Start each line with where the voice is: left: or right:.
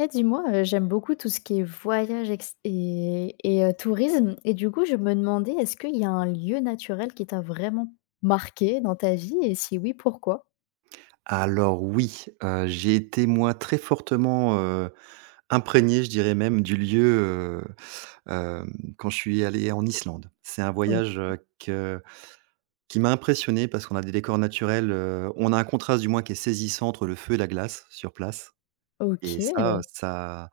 left: Eh dis-moi, j'aime beaucoup tout ce qui est voyage ex et tourisme et du coup, je me demandais, est-ce qu'il y a un lieu naturel qui t'a vraiment marqué dans ta vie et si oui, pourquoi?
right: Alors oui, j'ai été moi très fortement, imprégné, je dirais même du lieu, heu, hem, quand je suis allé en Islande. C'est un
left: O
right: voyage, que qui m'a impressionné parce qu'on a des décors naturels, on a un contraste du moins qui est saisissant entre le feu et la glace sur place et ça,
left: OK.
right: ça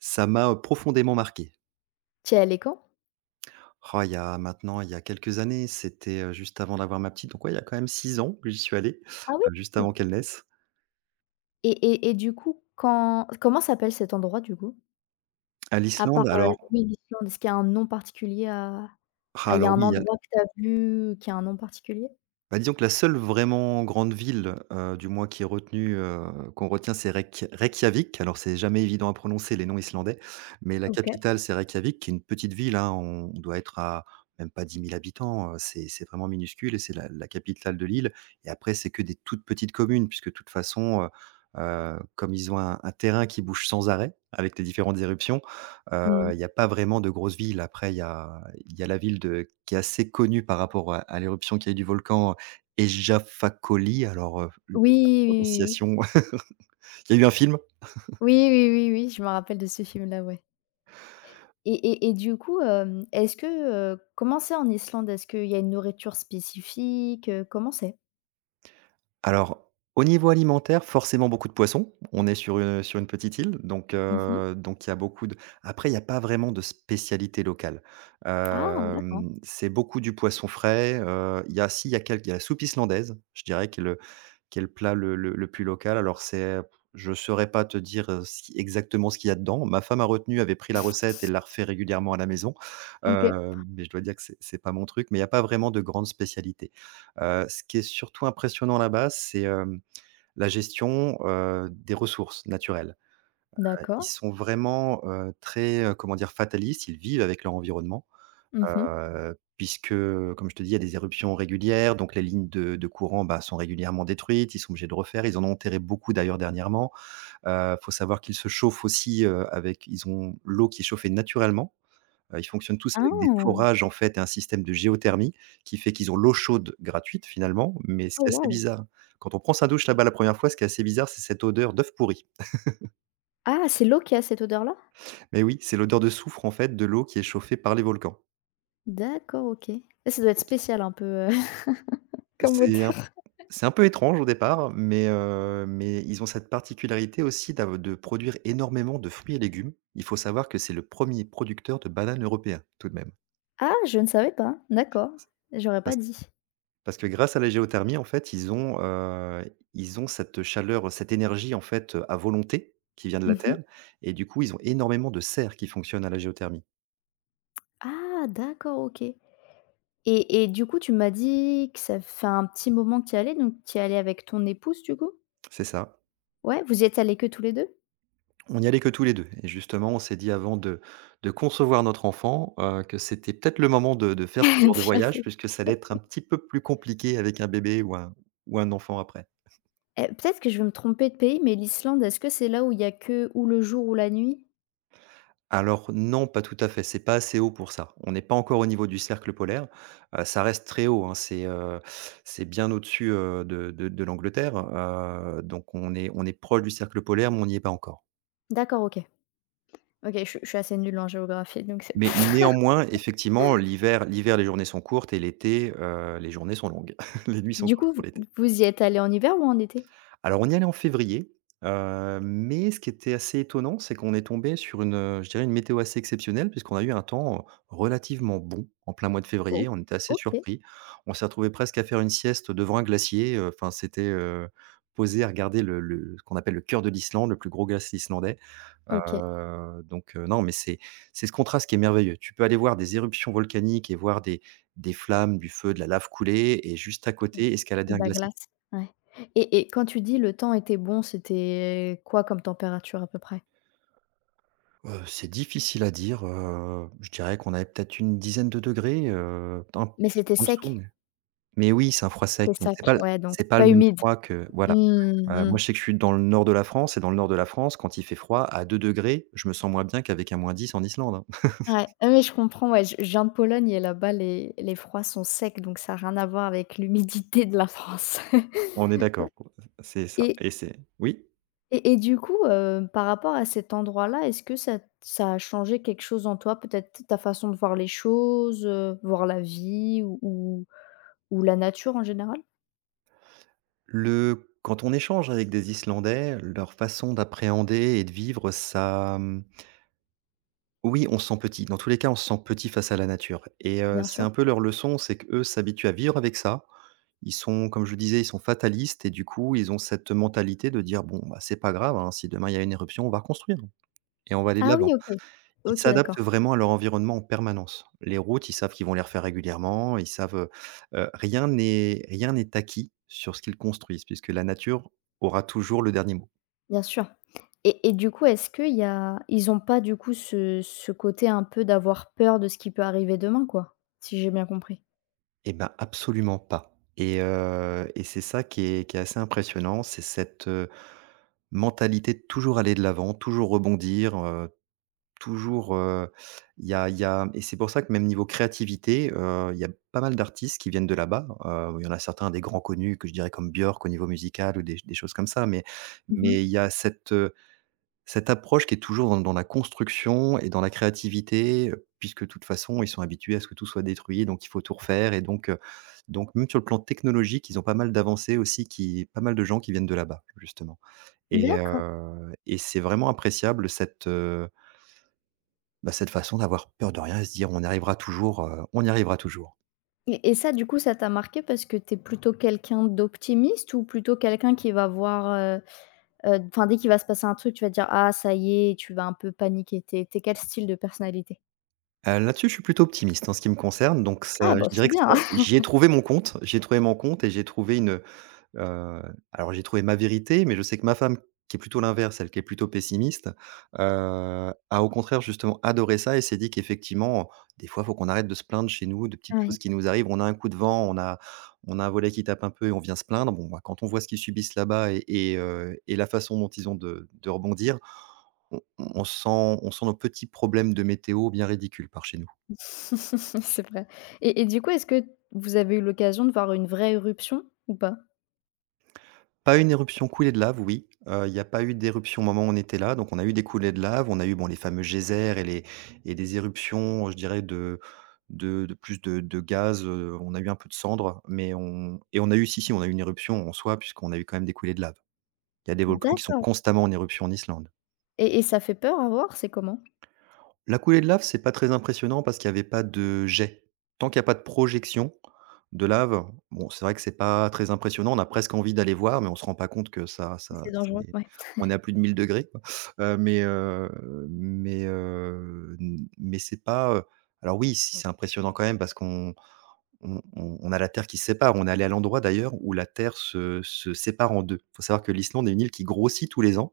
right: ça m'a profondément marqué.
left: Tu es allé quand?
right: Oh, il y a maintenant, il y a quelques années, c'était, juste avant d'avoir ma petite, donc ouais, il y a quand même 6 ans que j'y suis allé,
left: Ah oui,
right: juste avant
left: d'accord,
right: qu'elle naisse.
left: et du coup, quand comment s'appelle cet endroit du coup?
right: À
left: À part,
right: l'Islande alors.
left: oui, l'Islande, est-ce qu'il y a un nom particulier à
right: Ah
left: il y a
right: alors
left: un
right: oui, il y a...
left: endroit que tu as vu qui a un nom particulier?
right: Bah, disons que la seule vraiment grande ville, du moins qui est retenue, qu'on retient, c'est Reykjavik. Alors c'est jamais évident à prononcer, les noms islandais, mais la
left: OK.
right: capitale, c'est Reykjavik, qui est une petite ville, hein. On doit être à même pas 10 000 habitants, c'est vraiment minuscule et c'est la capitale de l'île et après c'est que des toutes petites communes puisque de toute façon, comme ils ont un terrain qui bouge sans arrêt avec les différentes éruptions, heu,
left: Mmh.
right: il y a pas vraiment de grosses villes. Après il y a la ville de qui est assez connue par rapport à l'éruption qui a eu du volcan Ejafakoli, alors, le
left: Oui,
right: la
left: oui, oui, oui.
right: prononciation il y a eu un film.
left: Oui, oui, oui, oui, je me rappelle de ce film-là, ouais. Et du coup, est-ce que, comment c'est en Islande? Est-ce qu'il y a une nourriture spécifique, comment c'est?
right: Alors, au niveau alimentaire, forcément beaucoup de poissons. On est sur une petite île,
left: Mmh.
right: donc il y a beaucoup de... après, il y a pas vraiment de spécialité locale.
left: Ah d'accord.
right: C'est beaucoup du poisson frais, il y a si, il y a quelques il y a la soupe islandaise, je dirais que le... Quel plat, le plus local? Alors, c'est je saurais pas te dire, ce qui exactement ce qu'il y a dedans. Ma femme a retenu, avait pris la recette et l'a refait régulièrement à la maison,
left: OK.
right: mais je dois dire que c'est pas mon truc, mais il y a pas vraiment de grande spécialité. Ce qui est surtout impressionnant là-bas, c'est, la gestion, des ressources naturelles. Ils
left: D'accord.
right: sont vraiment, très, comment dire? Fatalistes, ils vivent avec leur environnement.
left: Mmh.
right: Puisque, comme je te dis, il y a des éruptions régulières, donc les lignes de courant, bah, sont régulièrement détruites. Ils sont obligés de refaire. Ils en ont enterré beaucoup d'ailleurs dernièrement. Il faut savoir qu'ils se chauffent aussi, avec ils ont l'eau qui est chauffée naturellement. Ils fonctionnent tous avec des
left: Ah!
right: forages en fait et un système de géothermie qui fait qu'ils ont l'eau chaude gratuite finalement. Mais ce
left: Oh
right: qui est assez
left: wow.
right: bizarre, quand on prend sa douche là-bas la première fois, ce qui est assez bizarre, c'est cette odeur d'œuf pourri.
left: Ah, c'est l'eau qui a cette odeur-là?
right: Mais oui, c'est l'odeur de soufre en fait, de l'eau qui est chauffée par les volcans.
left: D'accord, OK. Ah, ça doit être
right: Donc
left: spécial un peu, Comme
right: c'est
left: odeur.
right: C'est un peu étrange au départ, mais ils ont cette particularité aussi d'av de produire énormément de fruits et légumes. Il faut savoir que c'est le premier producteur de bananes européen, tout de même.
left: Ah, je ne savais pas, d'accord, j'aurais pas
right: Parce
left: dit.
right: parce que grâce à la géothermie, en fait, ils ont cette chaleur, cette énergie, en fait, à volonté, qui vient de la
left: Mmh.
right: terre et du coup, ils ont énormément de serres qui fonctionnent à la géothermie.
left: Ah d'accord, OK. Et du coup, tu m'as dit que ça fait un petit moment que tu y allais, donc tu y allais avec ton épouse, du coup?
right: C'est ça.
left: Ouais, vous y êtes allés que tous les deux.
right: On n'y allait que tous les 2. Et justement, on s'est dit, avant de concevoir notre enfant, que c'était peut-être le moment de faire ce genre de
left: Tout à fait.
right: voyage, puisque ça allait être un petit peu plus compliqué avec un bébé ou un enfant après.
left: Eh, peut-être que je vais me tromper de pays, mais l'Islande, est-ce que c'est là où il y a que ou le jour ou la nuit?
right: Alors non, pas tout à fait, c'est pas assez haut pour ça. On n'est pas encore au niveau du cercle polaire, ça reste très haut, hein, c'est bien au-dessus, de l'Angleterre, donc on est proche du cercle polaire, mais on n'y est pas encore.
left: D'accord, OK. OK, je suis assez nulle en géographie, donc c'est
right: Mais néanmoins, effectivement, l'hiver, les journées sont courtes et l'été, les journées sont longues. Les nuits sont
left: Du
right: courtes
left: coup,
right: pour l'été.
left: vous y êtes allés en hiver ou en été?
right: Alors on y allait en février, mais ce qui était assez étonnant, c'est qu'on est tombé sur une, je dirais une météo assez exceptionnelle, puisqu'on a eu un temps, relativement bon en plein mois de
left: Oh.
right: février. On était assez
left: OK,
right: surpris. On s'est retrouvé presque à faire une sieste devant un glacier, enfin c'était, posé à regarder le ce qu'on appelle le cœur de l'Islande, le plus gros glacier islandais.
left: OK.
right: Donc non mais c'est ce contraste qui est merveilleux. Tu peux aller voir des éruptions volcaniques et voir des flammes, du feu, de la lave couler, et juste à côté, escalader
left: De
right: un
left: la
right: glacier.
left: glace, ouais. Et quand tu dis: «Le temps était bon», c'était quoi comme température à peu près?
right: C'est difficile à dire, je dirais qu'on avait peut-être une dizaine de degrés, un
left: Mais
right: petit peu
left: c'était
right: en dessous,
left: sec?
right: mais oui, c'est un froid sec,
left: C'est
right: donc
left: sec, ouais, donc
right: c'est
left: c'est
right: pas le
left: pas
right: même
left: humide.
right: froid que voilà.
left: Mmh
right: Moi,
left: mh.
right: je sais que je suis dans le nord de la France, et dans le nord de la France, quand il fait froid à 2 degrés, je me sens moins bien qu'avec un -10 en Islande, hein.
left: Ouais, ah oui, je comprends, ouais, je viens de Pologne et là-bas, les froids sont secs, donc ça a rien à voir avec l'humidité de la France.
right: On est d'accord, quoi. C'est ça,
left: Et
right: et c'est oui?
left: et du coup, par rapport à cet endroit-là, est-ce que ça a changé quelque chose en toi? Peut-être ta façon de voir les choses, voir la vie ou ou la nature en général?
right: Le quand on échange avec des Islandais, leur façon d'appréhender et de vivre ça, mmh... Oui, on se sent petit. Dans tous les cas, on se sent petit face à la nature, et
left: Bien
right: c'est
left: sûr.
right: un peu leur leçon, c'est qu'eux s'habituent à vivre avec ça. Ils sont, comme je le disais, ils sont fatalistes, et du coup, ils ont cette mentalité de dire: «Bon, bah, c'est pas grave, hein, si demain il y a une éruption, on va reconstruire et on va aller de
left: Ah
right: l'avant».
left: oui, OK.
right: Ils
left: OK,
right: s'adaptent
left: d'accord,
right: vraiment à leur environnement en permanence. Les routes, ils savent qu'ils vont les refaire régulièrement, ils savent, rien n'est acquis sur ce qu'ils construisent, puisque la nature aura toujours le dernier mot.
left: bien sûr. Et du coup, est-ce qu'il y a ils ont pas du coup ce côté un peu d'avoir peur de ce qui peut arriver demain, quoi? Si j'ai bien compris.
right: Eh ben, absolument pas, et c'est ça qui est assez impressionnant, c'est cette, mentalité de toujours aller de l'avant, toujours rebondir, toujours, il y a et c'est pour ça que même niveau créativité, il y a pas mal d'artistes qui viennent de là-bas, il y en a certains des grands connus, que je dirais, comme Björk au niveau musical, ou des choses comme ça, mais
left: Mmh mh.
right: il y a cette, cette approche qui est toujours dans la construction et dans la créativité, puisque de toute façon, ils sont habitués à ce que tout soit détruit, donc il faut tout refaire, et donc même sur le plan technologique, ils ont pas mal d'avancées aussi, qui pas mal de gens qui viennent de là-bas, justement, et heu
left: D'accord,
right: et c'est vraiment appréciable cette, bah, cette façon d'avoir peur de rien et se dire: «On y arrivera toujours, on y arrivera toujours».
left: et ça, du coup, ça t'a marqué parce que tu es plutôt quelqu'un d'optimiste ou plutôt quelqu'un qui va voir, enfin, dès qu'il va se passer un truc, tu vas dire: «Ah ça y est» et tu vas un peu paniquer? Tu es quel style de personnalité?
right: Là-dessus, je suis plutôt optimiste en ce qui me concerne, donc
left: Ah
right: ça, je
left: bah, c'est
right: dirais que
left: bien!
right: ça, j'y ai trouvé mon compte, j'ai trouvé mon compte, et j'ai trouvé une... Heu, alors j'ai trouvé ma vérité, mais je sais que ma femme, qui est plutôt l'inverse, elle qui est plutôt pessimiste, heu, a au contraire justement adoré ça, et s'est dit qu'effectivement, des fois, il faut qu'on arrête de se plaindre chez nous, de petites
left: Ouais.
right: choses qui nous arrivent. On a un coup de vent, on a un volet qui tape un peu et on vient se plaindre. Bon, bah, quand on voit ce qu'ils subissent là-bas, et la façon dont ils ont de rebondir, on sent nos petits problèmes de météo bien ridicules par chez nous.
left: C'est vrai, et du coup, est-ce que vous avez eu l'occasion de voir une vraie éruption ou pas?
right: Pas une éruption coulée de lave, oui, il n'y a pas eu d'éruption au moment où on était là, donc on a eu des coulées de lave, on a eu, bon, les fameux geysers et les et des éruptions, je dirais, de plus de gaz, on a eu un peu de cendres, mais on et on a eu, si, si, on a eu une éruption en soi, puisqu'on a eu quand même des coulées de lave. Il y a des volcans qui sont
left: D'accord,
right: constamment en éruption en Islande.
left: et ça fait peur à voir? C'est comment?
right: La coulée de lave, c'est pas très impressionnant parce qu'il y avait pas de jet. Tant qu'il y a pas de projection de lave, bon, c'est vrai que c'est pas très impressionnant. On a presque envie d'aller voir, mais on se rend pas compte que ça ça
left: C'est dangereux?
right: c'est
left: Ouais.
right: on est à plus de 1 000 degrés, quoi. Heu, mais, heu, mais c'est pas, alors oui, si c'est impressionnant quand même parce qu'on on a la terre qui se sépare. On est allé à l'endroit d'ailleurs où la terre se sépare en deux. Il faut savoir que l'Islande est une île qui grossit tous les ans.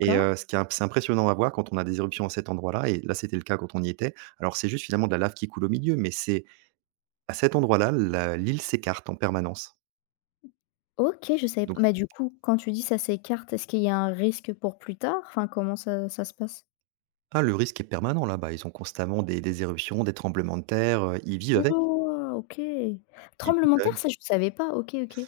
right: Ce qui est imp c'est impressionnant à voir quand on a des éruptions à cet endroit-là, et là c'était le cas quand on y était. Alors c'est juste finalement de la lave qui coule au milieu, mais c'est à cet endroit-là, la l'île s'écarte en permanence.
left: OK, je savais
right: Donc
left: pas. Mais du coup, quand tu dis ça s'écarte, est-ce qu'il y a un risque pour plus tard? Enfin, comment ça ça se passe?
right: le risque est permanent là-bas. Ils ont constamment des éruptions, des tremblements de terre, ils vivent avec,
left: Ouah! OK.
right: ils
left: Tremblement
right: vivent
left: de terre, ça
right: avec.
left: je ne savais pas. OK, OK.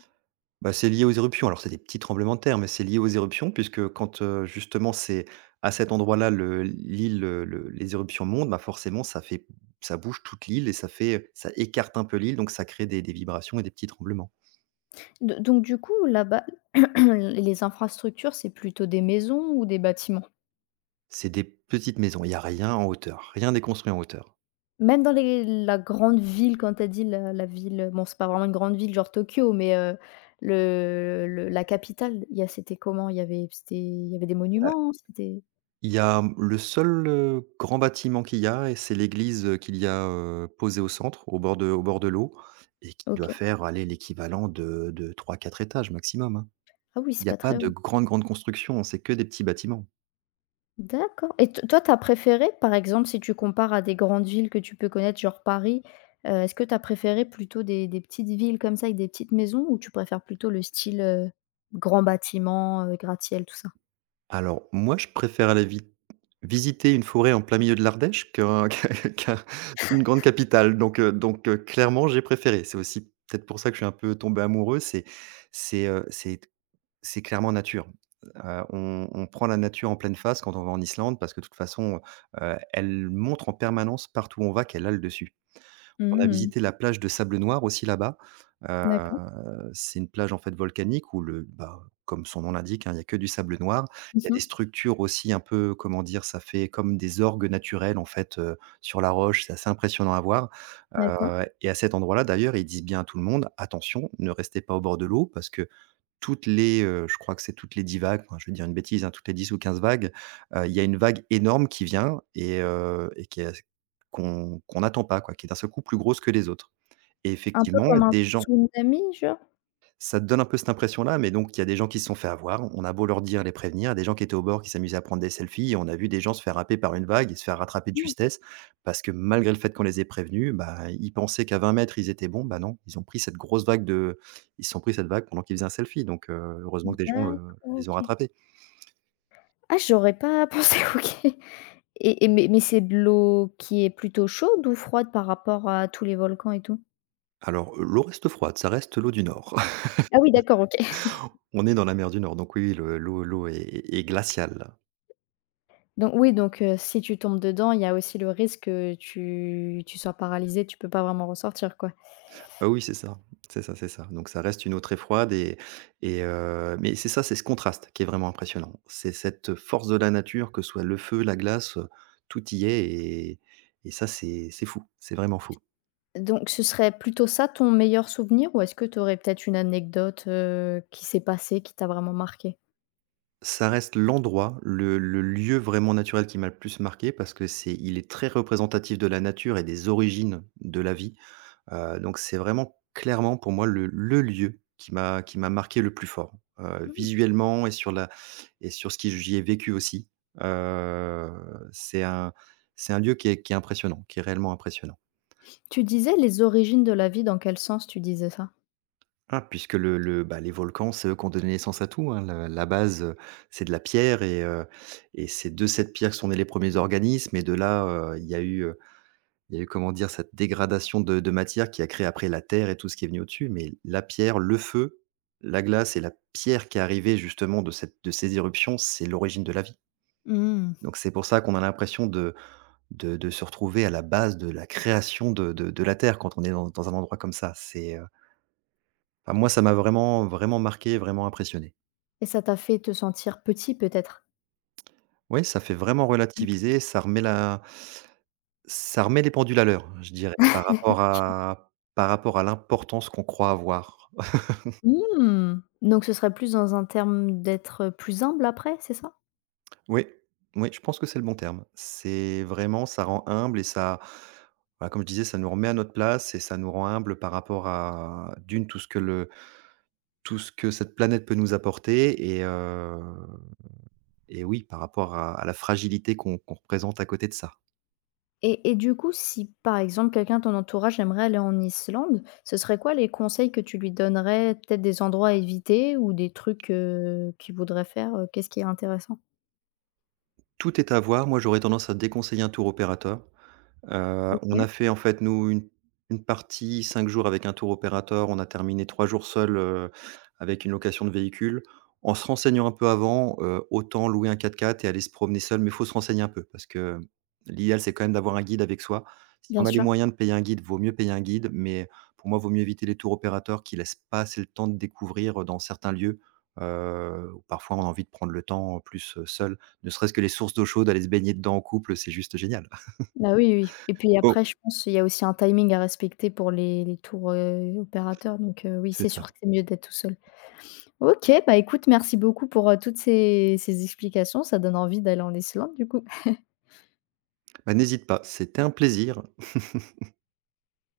right: Bah, c'est lié aux éruptions. Alors c'est des petits tremblements de terre, mais c'est lié aux éruptions puisque quand, justement c'est à cet endroit-là, le l'île, le les éruptions montent, bah forcément, ça bouge toute l'île et ça écarte un peu l'île, donc ça crée des vibrations et des petits tremblements.
left: Do Donc du coup, là-bas, les infrastructures, c'est plutôt des maisons ou des bâtiments?
right: C'est des petites maisons, il y a rien en hauteur, rien n'est construit en hauteur.
left: Même dans les la grande ville, quand tu as dit la ville, bon, c'est pas vraiment une grande ville, genre Tokyo, mais le la capitale, il y a, c'était comment? Il y avait, c'était, il y avait des
right: Ouais.
left: monuments? C'était
right: Il y a, mmh, le seul, grand bâtiment qu'il y a, et c'est l'église, qu'il y a, posée au centre, au bord de l'eau, et qui doit
left: OK.
right: faire, aller, l'équivalent de 3-4 étages maximum, hein.
left: Ah oui,
right: Il
left: c'est
right: n'y a
left: pas
right: pas
left: très
right: de
left: haut.
right: grande, grande construction, c'est que des petits bâtiments.
left: D'accord, et t toi, tu as préféré, par exemple, si tu compares à des grandes villes que tu peux connaître, genre Paris, est-ce que tu as préféré plutôt des petites villes comme ça avec des petites maisons ou tu préfères plutôt le style, grand bâtiment, gratte-ciel, tout ça?
right: Alors moi, je préfère aller vit visiter une forêt en plein milieu de l'Ardèche qu'un qu'une grande capitale, donc clairement, j'ai préféré. C'est aussi peut-être pour ça que je suis un peu tombé amoureux, c'est, heu, c'est c'est clairement nature. On prend la nature en pleine face quand on va en Islande parce que, de toute façon, elle montre en permanence partout où on va qu'elle a le dessus. On a
left: Mmh,
right: visité la plage de sable noir aussi là-bas. Heu,
left: d'accord.
right: c'est une plage en fait volcanique où le bah, comme son nom l'indique, hein, il y a que du sable noir. Il y a
left: Mmh.
right: des structures aussi un peu, comment dire? Ça fait comme des orgues naturels en fait, sur la roche, c'est assez impressionnant à voir.
left: D'accord.
right: Et à cet endroit-là d'ailleurs, ils disent bien à tout le monde: «Attention, ne restez pas au bord de l'eau» parce que toutes les, je crois que c'est toutes les 10 vagues, enfin, je vais dire une bêtise, hein, toutes les 10 ou 15 vagues, il y a une vague énorme qui vient et qui est qu'on n'attend pas quoi, qui est d'un seul coup plus grosse que les autres, et
left: Un peu
right: effectivement,
left: comme un
right: des gens,
left: tsunami, genre?
right: ça te donne un peu cette impression-là, mais donc il y a des gens qui se sont fait avoir. On a beau leur dire, les prévenir, des gens qui étaient au bord, qui s'amusaient à prendre des selfies, et on a vu des gens se faire happer par une vague et se faire rattraper de
left: Mm.
right: justesse parce que, malgré le fait qu'on les ait prévenus, bah, ils pensaient qu'à 20 mètres ils étaient bons. Bah non, ils ont pris cette grosse vague de, ils se sont pris cette vague pendant qu'ils faisaient un selfie, donc heureusement que des gens le
left: D'accord,
right: les ont
left: OK.
right: rattrapés.
left: Ah, j'aurais pas pensé, OK, et mais c'est de l'eau qui est plutôt chaude ou froide par rapport à tous les volcans et tout?
right: Alors, l'eau reste froide, ça reste l'eau du Nord.
left: Ah oui, d'accord, OK.
right: On est dans la mer du Nord, donc oui, le l'eau est est glaciale.
left: Donc oui, donc si tu tombes dedans, il y a aussi le risque que tu sois paralysé, tu peux pas vraiment ressortir, quoi.
right: Ah oui, c'est ça. Donc ça reste une eau très froide, mais c'est ça, c'est ce contraste qui est vraiment impressionnant. C'est cette force de la nature, que ce soit le feu, la glace, tout y est, et ça, c'est fou, c'est vraiment fou.
left: Donc ce serait plutôt ça ton meilleur souvenir ou est-ce que tu aurais peut-être une anecdote, qui s'est passée, qui t'a vraiment marqué?
right: Ça reste l'endroit, le lieu vraiment naturel qui m'a le plus marqué parce que c'est il est très représentatif de la nature et des origines de la vie. Donc c'est vraiment clairement pour moi le lieu qui m'a marqué le plus fort, visuellement et sur ce que j'y ai vécu aussi. Heu, c'est un c'est un lieu qui est impressionnant, qui est réellement impressionnant.
left: Tu disais les origines de la vie, dans quel sens tu disais ça?
right: Ah, puisque bah, les volcans, c'est eux qui ont donné naissance à tout, hein. Le La base, c'est de la pierre, et c'est de cette pierre que sont nés les premiers organismes, et de là, heu, il y a eu, il y a eu, comment dire, cette dégradation de matière qui a créé après la terre et tout ce qui est venu au-dessus, mais la pierre, le feu, la glace, et la pierre qui est arrivée justement de cette de ces éruptions, c'est l'origine de la vie.
left: Mmh.
right: Donc c'est pour ça qu'on a l'impression de se retrouver à la base de la création de la terre quand on est dans un endroit comme ça. C'est, enfin, moi, ça m'a vraiment, vraiment marqué, vraiment impressionné.
left: Et ça t'a fait te sentir petit peut-être?
right: Oui, ça fait vraiment relativiser, ça remet les pendules à l'heure, je dirais, par rapport à l'importance qu'on croit avoir.
left: Mmh. Donc ce serait plus dans un terme d'être, plus humble après, c'est ça?
right: Oui, oui, je pense que c'est le bon terme. C'est vraiment, ça rend humble, et ça, voilà, comme je disais, ça nous remet à notre place et ça nous rend humble par rapport à d'une tout ce que le tout ce que cette planète peut nous apporter, et oui, par rapport à la fragilité qu'on représente à côté de ça.
left: Et du coup, si par exemple quelqu'un de ton entourage aimerait aller en Islande, ce serait quoi les conseils que tu lui donnerais? Peut-être des endroits à éviter ou des trucs, qu'il voudrait faire, qu'est-ce qui est intéressant?
right: Tout est à voir. Moi, j'aurais tendance à déconseiller un tour opérateur. On
left: OK,
right: a fait en fait nous une partie 5 jours avec un tour opérateur, on a terminé 3 jours seuls, avec une location de véhicule. En se renseignant un peu avant, autant louer un quatre-quatre et aller se promener seul, mais il faut se renseigner un peu parce que l'idéal, c'est quand même d'avoir un guide avec soi. Si
left: bien
right: on a les
left: sûr.
right: moyens de payer un guide, vaut mieux payer un guide, mais pour moi, vaut mieux éviter les tours opérateurs qui laissent pas assez le temps de découvrir, dans certains lieux, où parfois on a envie de prendre le temps, plus, seul. Ne serait-ce que les sources d'eau chaude, aller se baigner dedans en couple, c'est juste génial.
left: Bah, oui, oui oui. Et puis
right: Oh!
left: après je pense il y a aussi un timing à respecter pour les tours, opérateurs, donc oui, c'est
right: C'est ça.
left: sûr que c'est mieux d'être tout seul. OK, bah, écoute, merci beaucoup pour, toutes ces explications, ça donne envie d'aller en Islande du coup.
right: Bah, n'hésite pas, c'était un plaisir.